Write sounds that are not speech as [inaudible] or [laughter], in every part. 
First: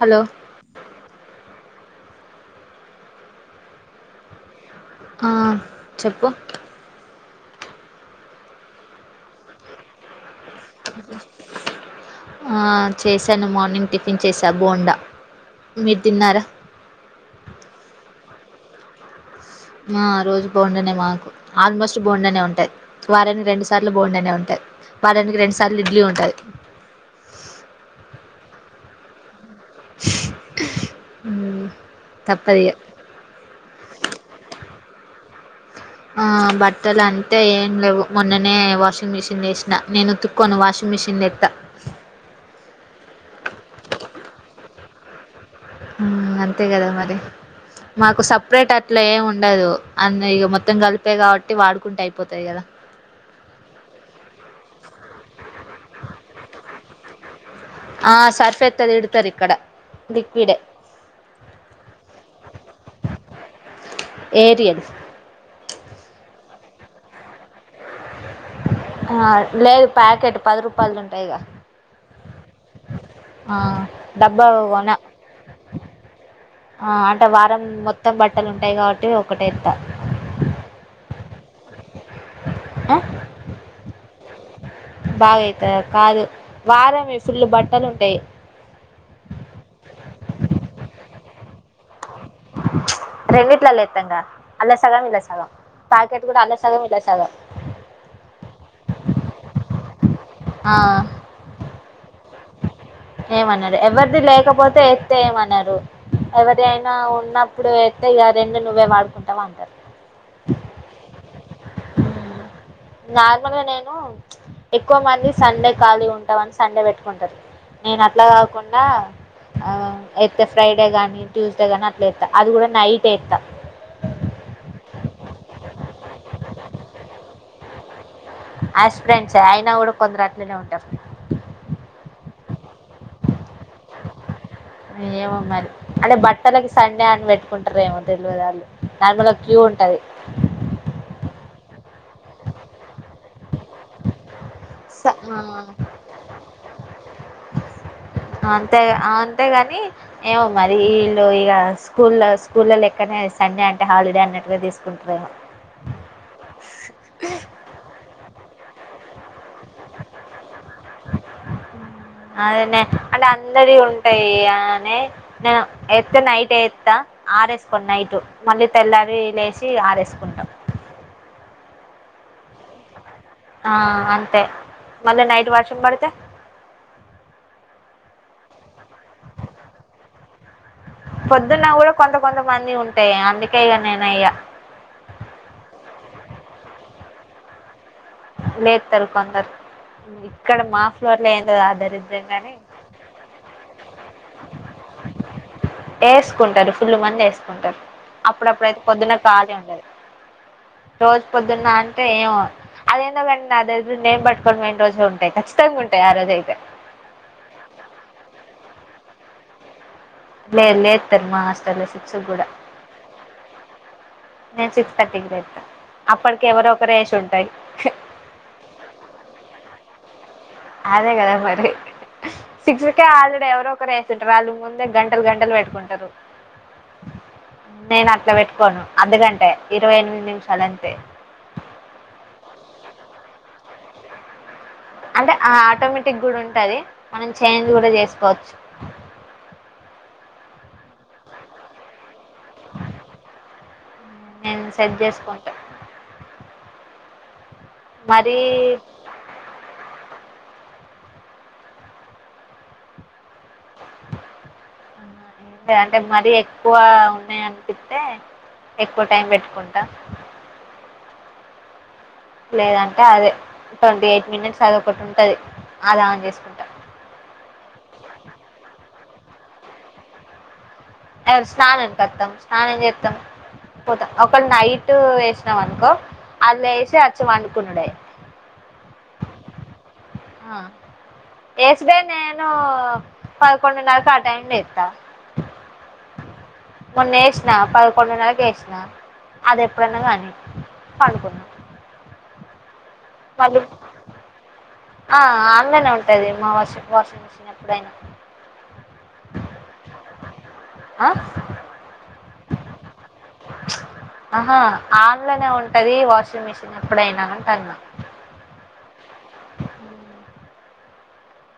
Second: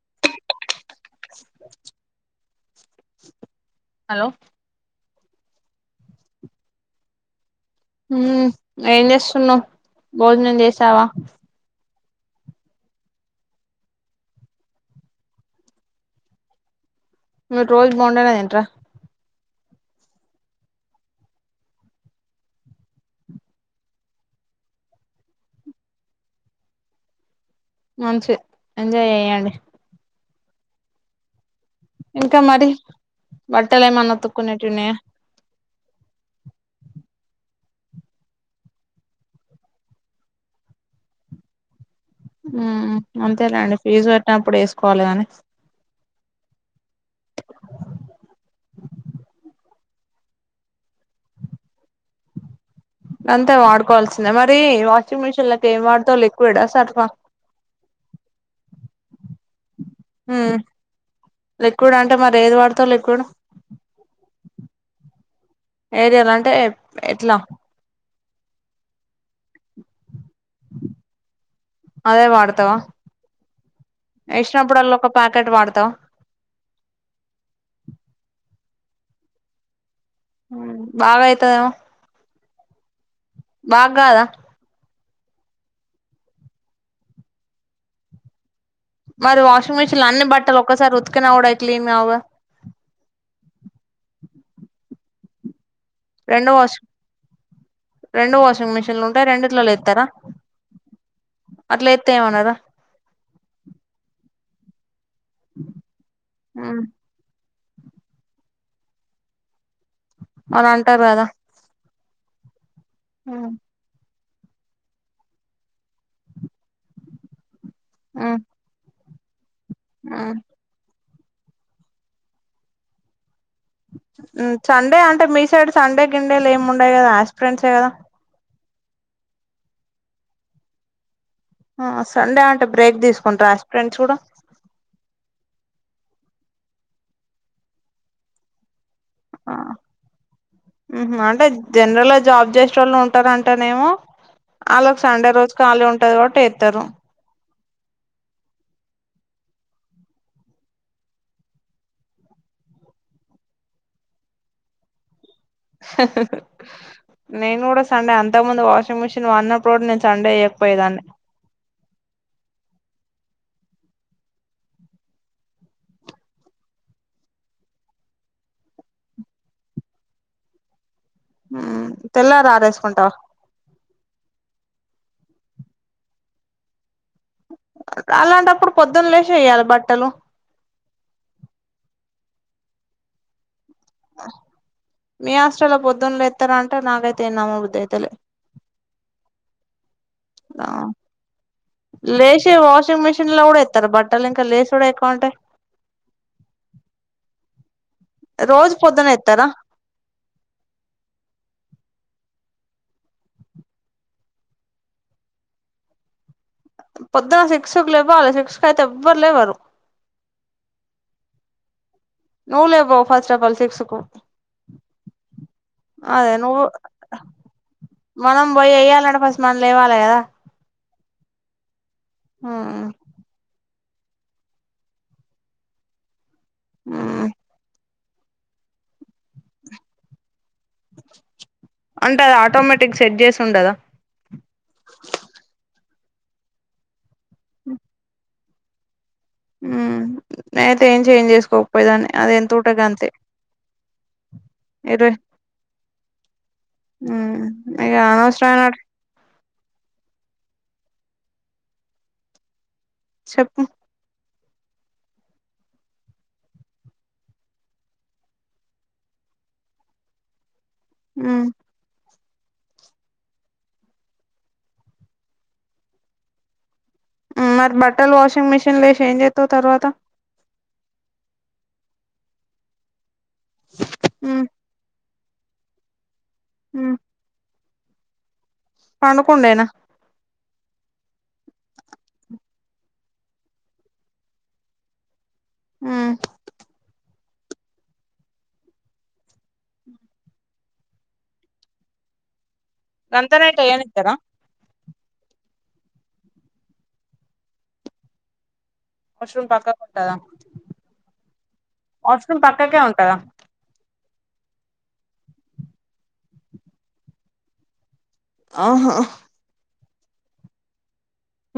Hello hello ఆ చెప్పు హ్మ్ ఏంచేస్తున్నావ్ భోజనం చేసావా ఆ చేశాను మార్నింగ్ టిఫిన్ చేసా బోండా మీరు తిన్నారా రోజు బొండనేతింట్రా ఆ ఆ రోజు బొండనే మాకు ఆల్మోస్ట్ బొండనే ఉంటాయి వారని రెండు సార్లు బొండనే ఉంటాయి వారానికి రెండు సార్లు ఇడ్లీ ఉంటది మంచిద్ ఎంజాయ్ చేయండి మ్, ఇంకా మరి తప్పదిగా బట్టలేమనా ఉతుకునేటియిన్నాయా ఆ బట్టలు అంతే ఏం లేవు మొన్ననే వాషింగ్ మిషన్లో ఎస్స్న నేను ఉతుక్కొను వాషింగ్ మిషిన్ తెత హ్మ్ అంతేలేండి ఫీజు కట్నపుడు వేసుకోవాలి గాని మ్, అంతే కదా మరి మాకు సపరేట్ అట్లా ఏమి ఉండదు అన్న ఇక మొత్తం కలిపే కాబట్టి వాడుకుంటే అయిపోతాయి కదా అంతే వాడుకోల్స మరి వాషింగ్ మిషిన్లకి ఏం వాడతావ్ లిక్విడ్ అ సర్ఫా ఇతే తిడ్తారు ఇక్కడ హ్మ్ లిక్విడే లిక్విడ్ అంటే మరి ఏది వాడతావ్ లిక్విడ్ ఏరియల్ ఏరియాల్ అంటే ఎట్లా ఆ లేదు ప్యాకెట్ పది రూపాయల్ద్ ఉంటైగా అదే వాడతావా ఆ డబ్బా వేసినప్పుడల్లా కొన్న ఒక ప్యాకెట్ వాడతావా ఆ అంటే వారం మొత్తం బట్టలు ఉంటాయి కాబట్టి ఒకటేంత ఆ మక్కాదా బాగైత కాదు వారమే ఫుల్లు బట్టలు ఉంటాయి మరి వాషింగ్ మిషిన్ లో అన్ని బట్టలు ఒక్కసారి ఉతికినా కూడా అవి క్లీన్ కావ్గా అలా సగం ఇలా సగం ప్యాకెట్ కూడా రెండు అల్ల వాష్ సగం ఇలా సగం రెండు వాషింగ్ మిషిన్లు ఉంటే రెండింటిలో లేతర ఆ తెమన్నారు ఏమన్నాడు ఎవర్ది లేకపోతే తే ఏమన్నారు ఉమ్ ఎవరియానా ఉన్నప్పుడు అయితే రెండు నువ్వే వాడుకుంటావ అంటారు మారంటారు కదా ఉమ్ నార్మల్గ నేను ఎక్కువ మంది సండే కాలి ఉంటామని సండే పెట్టుకుంటారు నేను అట్లా ఉమ్ కాకుండా ఆ ఉమ్ ఐతే ఫ్రైడే గాని ట్యూస్డే గానీ అట్లా ఎత్తా అది కూడా నైట్ ఎస్తా సండే అంటే మీ సైడ్ సండే గిండేలు ఏమి ఉండయి కదా యాస్పిరెంట్సే కదా ఆస్పిరంట్స్ అయినా కూడా కొందరు అట్లునే ఉంటారు ఆ సండే అంటే బ్రేక్ తీసుకుంటరా ఆస్పిరంట్స్ కూడా ఏమో మరి అంటే బట్టలకి సండే అని పెట్టుకుంటారేమో తెలియదళ్ళు నార్మల్గా ఆ క్యూ ఉంటది ఉహు అంటే జనరల్ గా జాబ్ చేసేటోళ్ళు ఉంటారంటానేమో వాళ్ళకి సండే రోజు ఖాళీ ఉంటది కాబట్టి వస్తారు అంతే అంతేగాని ఏమో మరి ఈళ్ళు ఇగ స్కూల్లు స్కూల్లో లెక్కనే సండే అంటే హాలిడే అన్నట్టుగా తీసుకుంటరు నేను కూడా సండే అంత ముందు వాషింగ్ మిషన్ వా రోడ్ నుంచి అండే ఏయకపోయేదాన్ని అందరి ఉంటాయి అని నేను ఎత్తే నైట్ ఎత్తే ఆరేసుకోండి నైట్ మళ్ళీ తెల్లారి లేసి ఆరేసుకుంటాం ఉ తెల్లారి ఆరెసుకుంటా ఆ అంతే మళ్ళ నైట్ వర్షం బడితే అలాంటప్పుడు పొద్దున్న లేచి వెయ్యాలి బట్టలు పొద్దున్న కూడా కొంత కొంతమంది ఉంటాయి అందుకే ఇక నేను ఇగ మీ హాస్టల్లో పొద్దున లేత్తార అంటే నాగైతే నమ్మబుద్ధి అయితలే లేదు తారు కొందరు ఇక్కడ ఆ మా ఫ్లోర్ లో ఏందో ఆ దరిద్రం గాని లేసి వాషింగ్ మిషిన్ లో కూడా ఎత్తారు బట్టలు ఇంకా లేస కూడా కొంటే వేసుకుంటారు ఫుల్ మంది వేసుకుంటారు రోజు అప్పుడప్పుడయితే పొద్దున పొద్దున్న ఎత్తరా ఖాళీ ఉండదు రోజ పొద్దున నా ఏమో అదేందో కాని నా దగ్గర నేం పట్టుకొని పోయిన రోజులు ఉంటాయి ఖచ్చితంగా ఉంటాయి ఆ రోజు అయితే పొద్దున శిక్షకులు ఇవ్వాలి శిక్షకు అయితే ఎవ్వరు లేవ్వరు లేే లే ఇ తర్మా అస్ అలా సిక్ నువ్వులే ఫస్ట్ ఆఫ ఆల్ సిక్స్కు నేను సిక్స్ థర్టీకి లేత్తా అదే అప్పటికి నువ్వు ఎవరో ఒకరు వేసి ఉంటాయి మనం పోయి ఎయ్యలంట ఫస్ మన లేవాలా కదా అదే కదా మరి మ్మ్ సిక్స్కే ఆడే ఎవరు క్క వేస్తుంటారు వాళ్ళ ముందే గంటలు గంటలు పెట్టుకుంటారు ఉ నేను అట్ల పెట్టుకోను అందుకంటే ఇరవై ఎనిమిది నిమిష అంటే అది ఆటోమేటిక్ సెట్ చేసి ఉండదా అంటే ఆ ఆటోమేటిక్ కూడా ఉంటది మనం చేంజ్ కూడా చేసుకోవచ్చు ఉ నేనైతే ఏం చేంజ్ చేసుకోకపోయేదాన్ని అదేంత తోట గంతే నేను సెట్ ఇరు చేసుకుంటా అ ఇగ మరీ అనవసరమైన వాటికి చెప్పు ఏ అంటే మరీ ఎక్కువ ఉన్నాయి అనిపిస్తే ఎక్కువ టైం పెట్టుకుంటా ఆ లేదంటే అదే ట్వంటీ ఎయిట్ మినిట్స్ అదొ ఒకటి ఉంటది అది ఆన్ చేసుకుంటా ఆ మరి బట్టలు వాషింగ్ మిషిన్ లేసి ఏంజ్ అవుతా తర్వాత ఎ స్నానానికి వత్తం స్నానం చెత్తం పోతాం ఒక ఉమ్ నైట్ వచ్చినవనుకో అంద్ల ఉమ్ ఎషి అచ్చి పండుకుండుడే పండుకుండేనా ఆ యేసుడే నేను పదకొండున్నరకు ఆ టైమ్ లేత్తా ఉ నేసిన పదకొండునరకు ఎష్న అది ఎప్పుడైనా గాని పండుకున్న గంతరేటు ఎయనిత్తరా ఆ ఆన్ లోనే ఉంటది మా వాషిప్ వాషింగ్ మిషన్ ఎప్పుడైనా వాష్రూమ్ పక్కకు ఉంటదా ఆ వాష్రూమ్ పక్కకే ఉంటదా ఆహా ఆన్లోనే ఉంటది వాషింగ్ మిషిన్ ఎప్పుడైనా అంటాన్నా అహ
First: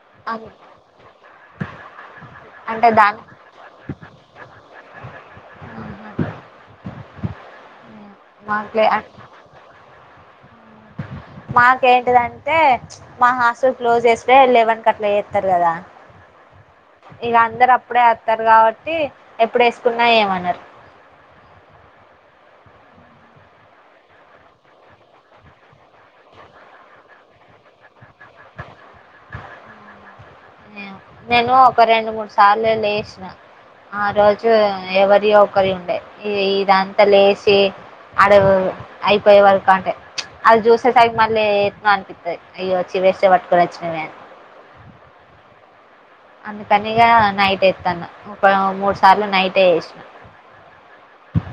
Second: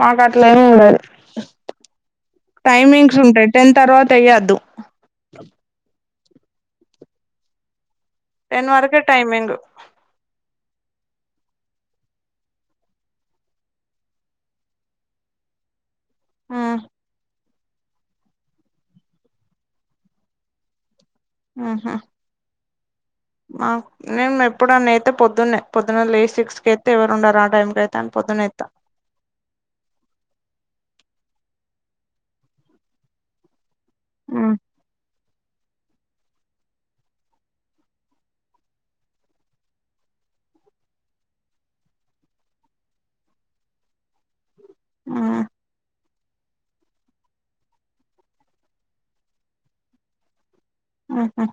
మాకు అ అట్లెం ఉండదు అంటే టైమింగ్స్ దాని ఉంటాయి టెన్ తర్వాత ఎయ్యొద్దు టెన్ మాకులే వరకే టైమింగ్ మాకేంటిదంటే మా హాస్టల్ క్లోజ్ చేస్తే లెవెన్కి అట్ల ఎత్తరు కదా ఉమ్ ఇగ అందరు అప్పుడే వత్తారు కాబట్టి ఎప్పుడు ఏసుకున్నా ఏమనరు ఆహా మా నేను ఎప్పుడు అని అయితే పొద్దున్నె పొద్దున్న లే సిక్స్ కయితే ఎవరు ఉండరు ఆ టైమ్ కయితే అని పొద్దు పొద్దునేత్త నేను ఒక రెండు మూడు సార్లు లేసిన ఆ రోజు ఉమ్ ఎవరియో ఒకరి ఉండే ఇదంతా లేచి అడ అయిపోయే వరకు అంటే అది జూసే సరికి మళ్ళీ ఎట్లనో అనిపిస్తది అయ్యో వచ్చి వేస్ట్ గా పట్టుకొని వచ్చినమే అని ఆ అందుకనిగా నైట్ ఎత్తాన్న ఒక మూడు సార్లు నైటె ఏసిన ఉహు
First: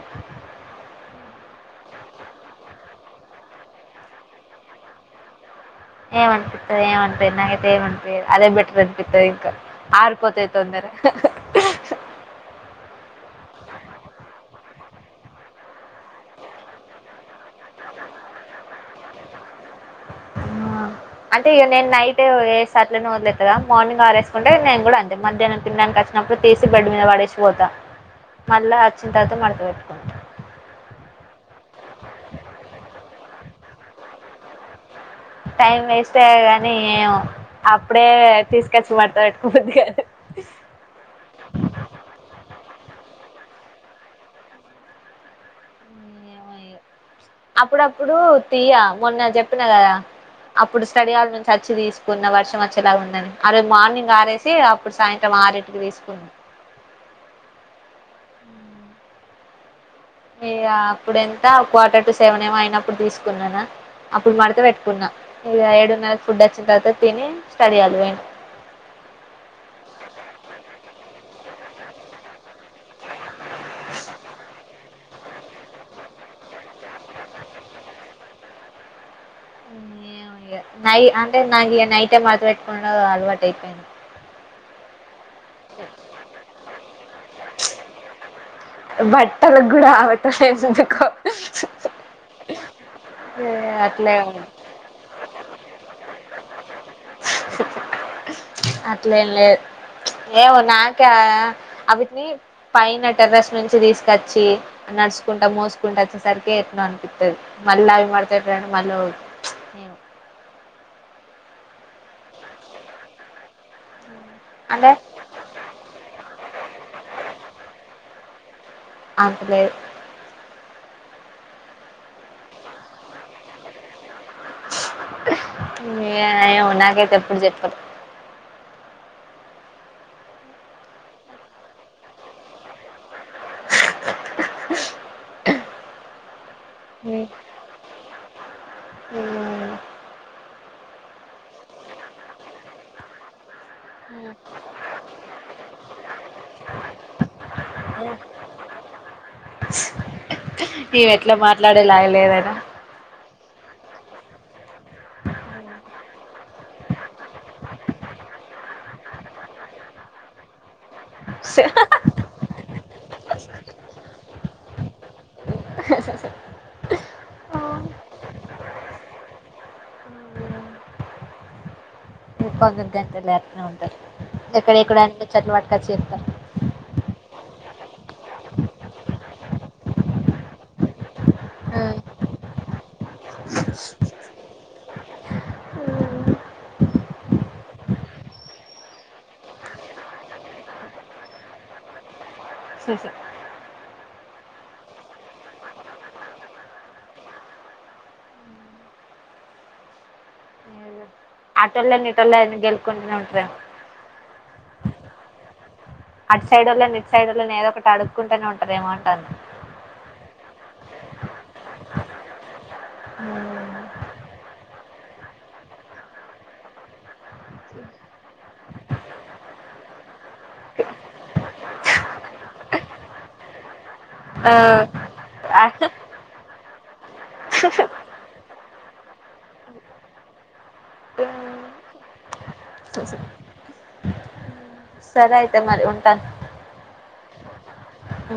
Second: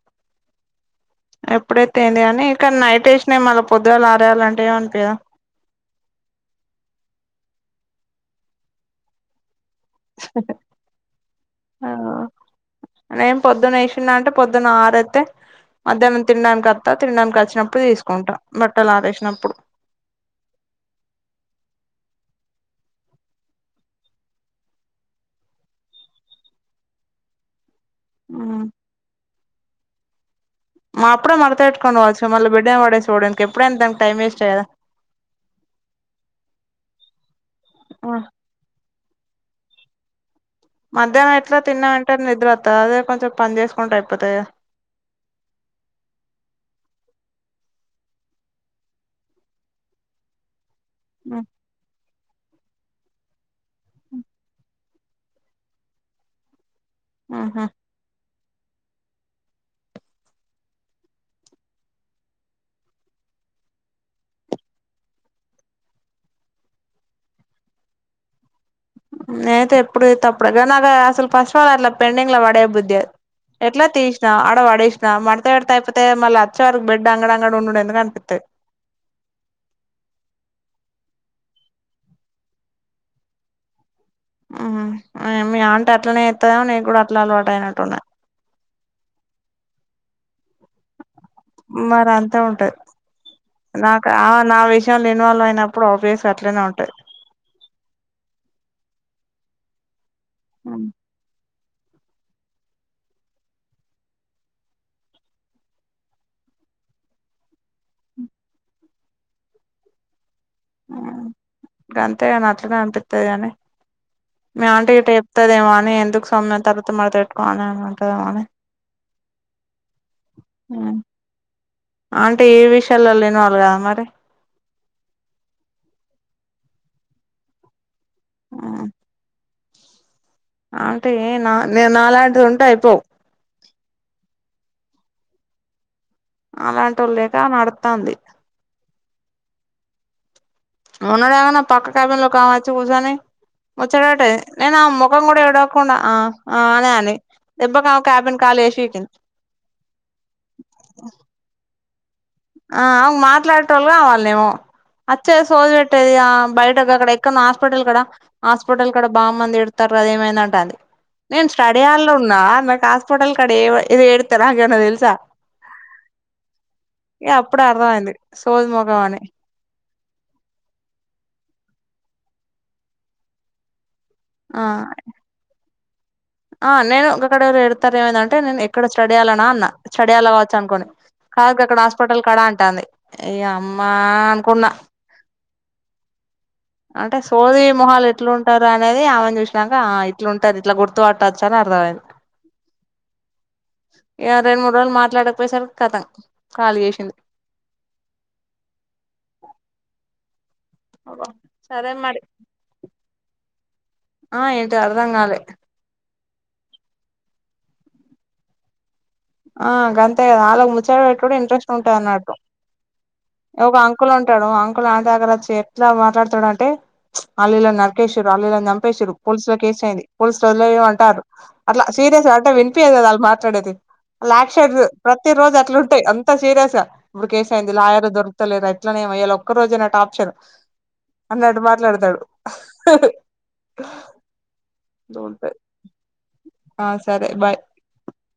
ఎప్పుడైతే ఏంది కానీ కని నైట్ వేసిన మళ్ళీ పొద్దుగాలు ఆరెయాలంటే ఎం అనిపిద ఏం అనిపిత్తది ఏం అనిపిదు నాకైతే ఏం అనిపిదు అదే బెటర్ అనిపిత్తది ఇంక ఆరుపోతయి తొందర ఆ నేను పొద్దున్న ఏసిన్న అంటే పొద్దున్న ఆరైతే మధ్యాహ్నం తినడానికి వత్త తినడానికి వచ్చినప్పుడు తీసుకుంటాం బట్టలు ఆరెసినప్పుడు ఆ అంటే ఇగ నేను నైట్ ఏసి అట్లనే వదిలేత్త కదా మార్నింగ్ ఆరేసుకుంటే నేను కూడా అంతే మధ్యానం తినడానికి అచ్చినప్పుడు తీసి బెడ్ మీద పడేసి పోతా మళ్ళా వచ్చిన తర్వాత మడత పెట్టుకుంటా మాప్పుడే మరత పెట్టుకోవచ్చు మళ్ళ బెడ్ మీద పడేసిపోవుడెందుకు ఎప్పుడైనా దానికి టైం వేస్ట్ కదా టైం వేస్టే గాని ఏమో అప్పుడే తీసుకచ్చి పెట్ట బుద్ధి కాదు మధ్యానం ఎట్లో తిన్న వెంటనే నిద్ర వత్తాది అదే కొంచెం పని చేసుకుంటే అయిపోతది కదా ఏమో ఇగ అప్పుడప్పుడు తీయ మొన్న జెప్పిన కదా అప్పుడు స్టడీ హాల్ నుంచి అచ్చి తీసుకున్న వర్షం వచ్చేలా ఉందని అరే మార్నింగ్ ఆరేసి ఇప్పుడు సాయంత్రం ఆరు ఇంటికి వేసుకుంది. ఆహా హ మీ గా అప్పుడ ఎంత క్వార్టర్ టు సెవెన్ ఏమ అయినప్పుడు తీసుకున్నానా అప్పుడు మడితే పెట్టుకున్నా ఇ ఏడున్నరకి ఫుడ్ వచ్చిన తర్వాత తిని స్టడయాలి వయి నేయితే ఎప్పుడ తప్పుడుగా నాక అసలు పశుాల అట్లా పెండింగ్ లా పడే బుద్ధి ఎట్లా తీసిన ఆడ వడేసిన తా మడత పెడితే అయిపోతే మళ్ళీ వచ్చే వరకు బెడ్ అంగడ అంగడ ఉండు ఎందుకు అనిపిత్తది. ఏమో ఇగ నై అంటే నాకి ఇ నైట్ మడత పెట్టుకుండా అలవాటు అయిపోయింది. ఉ మీ అంటే అట్లనే ఎత్తదో నేను కూడా అట్లా అలవాటు అయినట్టున్నా. బట్టల కూడా ఆమెతో చేపించకు మరి అంతా ఉంటది. నాక అట్లే నా విషయంలో ఇన్వాల్వ్ అయినప్పుడు ఆబ్వియస్ అట్లనే ఉంటాది. [inaudible] లే లెద్ ఏమొ నాకా అవిట్ని పైన టెర్రస్ నుంచి తీసుకొచ్చి నడుచుకుంటా, మోసుకుంటూ వచ్చేసరికి ఎట్ అనిపిస్తుంది మళ్ళీ అవి మడత నన్ మలో ప్చ్ అంతే కాని అట్లానే అనిపిత్తది కానీ మీ అంటే ఆంటే ఇట్ట చెప్తదేమో అని ఎందుకు సమ్మె తర్వాత మతే పెట్టుకోని అన అంటదమని అంతలేదు అంటే ఏ విషయాల్లో ఇన్వాల్ గా మరి ఏ ఏమొ నాకైతే ఎప్పుడు చెప్పదు ఆ అంటే ఏ నా నాలాంటిది ఉంటే అయిపోవు అలాంటిళ్ళ లేక నడుతంది అవునవును ఇంగ అవునా నా పక్కన ఓకామె వచ్చి కూసోని వచ్చడటే నేను ఆ ముఖం కూడా ఇడవకుండా ఆ ఆ అనే అని తెప్పంగా కబిన్ కాల వేషంది. దే లేగలేదా ఆ అమె మాట్లాటాం లో వాళ్ళమో అచ్చే సోది పెట్టేది ఆ బయట అక్కడ ఎక్కన హాస్పిటల్ కడ హాస్పిటల్ కడ బాగు మంది ఎడతారు. వాదేమయినా కానీ నేను స్టడి అవర్ లో ఉన్నా నాకు ఆస్పోటల్ కడ ఏవ ఎడుత్తరా గదా తెలుసా ఏ అప్పుడు అర్థంమయింది సోజ ముఖం అని కొందరు గంటలు లేరుతనే ఉంటారు ఆ ఎక్కడ ఎక్కడ అంటలో చెట్లలు పటుకా చేస్తారు ఆ నేను ఇక్కడరు ఎడతారు ఏమైందంటే నేను ఎక్కడ స్టడీ అలనా అన్నా స్టడీ అల కావచ్చు అనుకోని కాజగా అక్కడ హాస్పిటల్ కడా అంటుంది ఏయ అమ్మా అనుకున్నా అంటే సోదీ మొహల్ ఎట్లు ఉంటారు అనేది ఆమెను చూసినాక ఆ ఇట్లు ఉంటారు ఇట్లా గుర్తుపట్టారుచ్చ వాయును స స ఇగ రెండు మూడు రోజులు మాట్లాడకపోయె సరికి కతం ఖాళ చేసింది. అ ఆటల్ మరి నిటల్ గెల్కొంట న ఉంట్ర ఆ ఏంటీ అర్ధం కాలే అటు సైడ్ వొళ్లని ఇటు సైడ్ వొళ్లని ఏదోకటి అడుకుంటనే ఉంటేనే ఏమోంట ఆ గంతే కదా ఆలు ముచ్చడి పెట్టు కూడా ఇంట్రెస్ట్ ఉంటుది అన్నట్టు అవును ఒక అంకుల్ ఉంటాడు అంకుల్ ఆంటి దగ్గర వచ్చి ఎట్లా మాట్లాడతాడు అంటే అల్లిలాని నరికేశారు ఆన్ చంపేసిర్రు పోలీసు లో కేసు అయింది పోలీసులు వదిలేమాంటార్రు అంటారు అలా సీరియస్ గా అంటే వినిపియదు ఆలు మాట్లాడ ఉంటది లెక్షరు ప్రతి రోజు ఆ అట్లుంటాయి అంతా సీరియస్ ఇప్పుడు కేస్ అయింది లాయర్ దొ లేదు ఎట్లనేమో ఇవాళ ఒక్క రోజేనా టార్చర్ అన్నట్టు మాట్లాడతాడు సరే అయితే మరి ఉంటాను ఆ సరే బాయ్ ఉ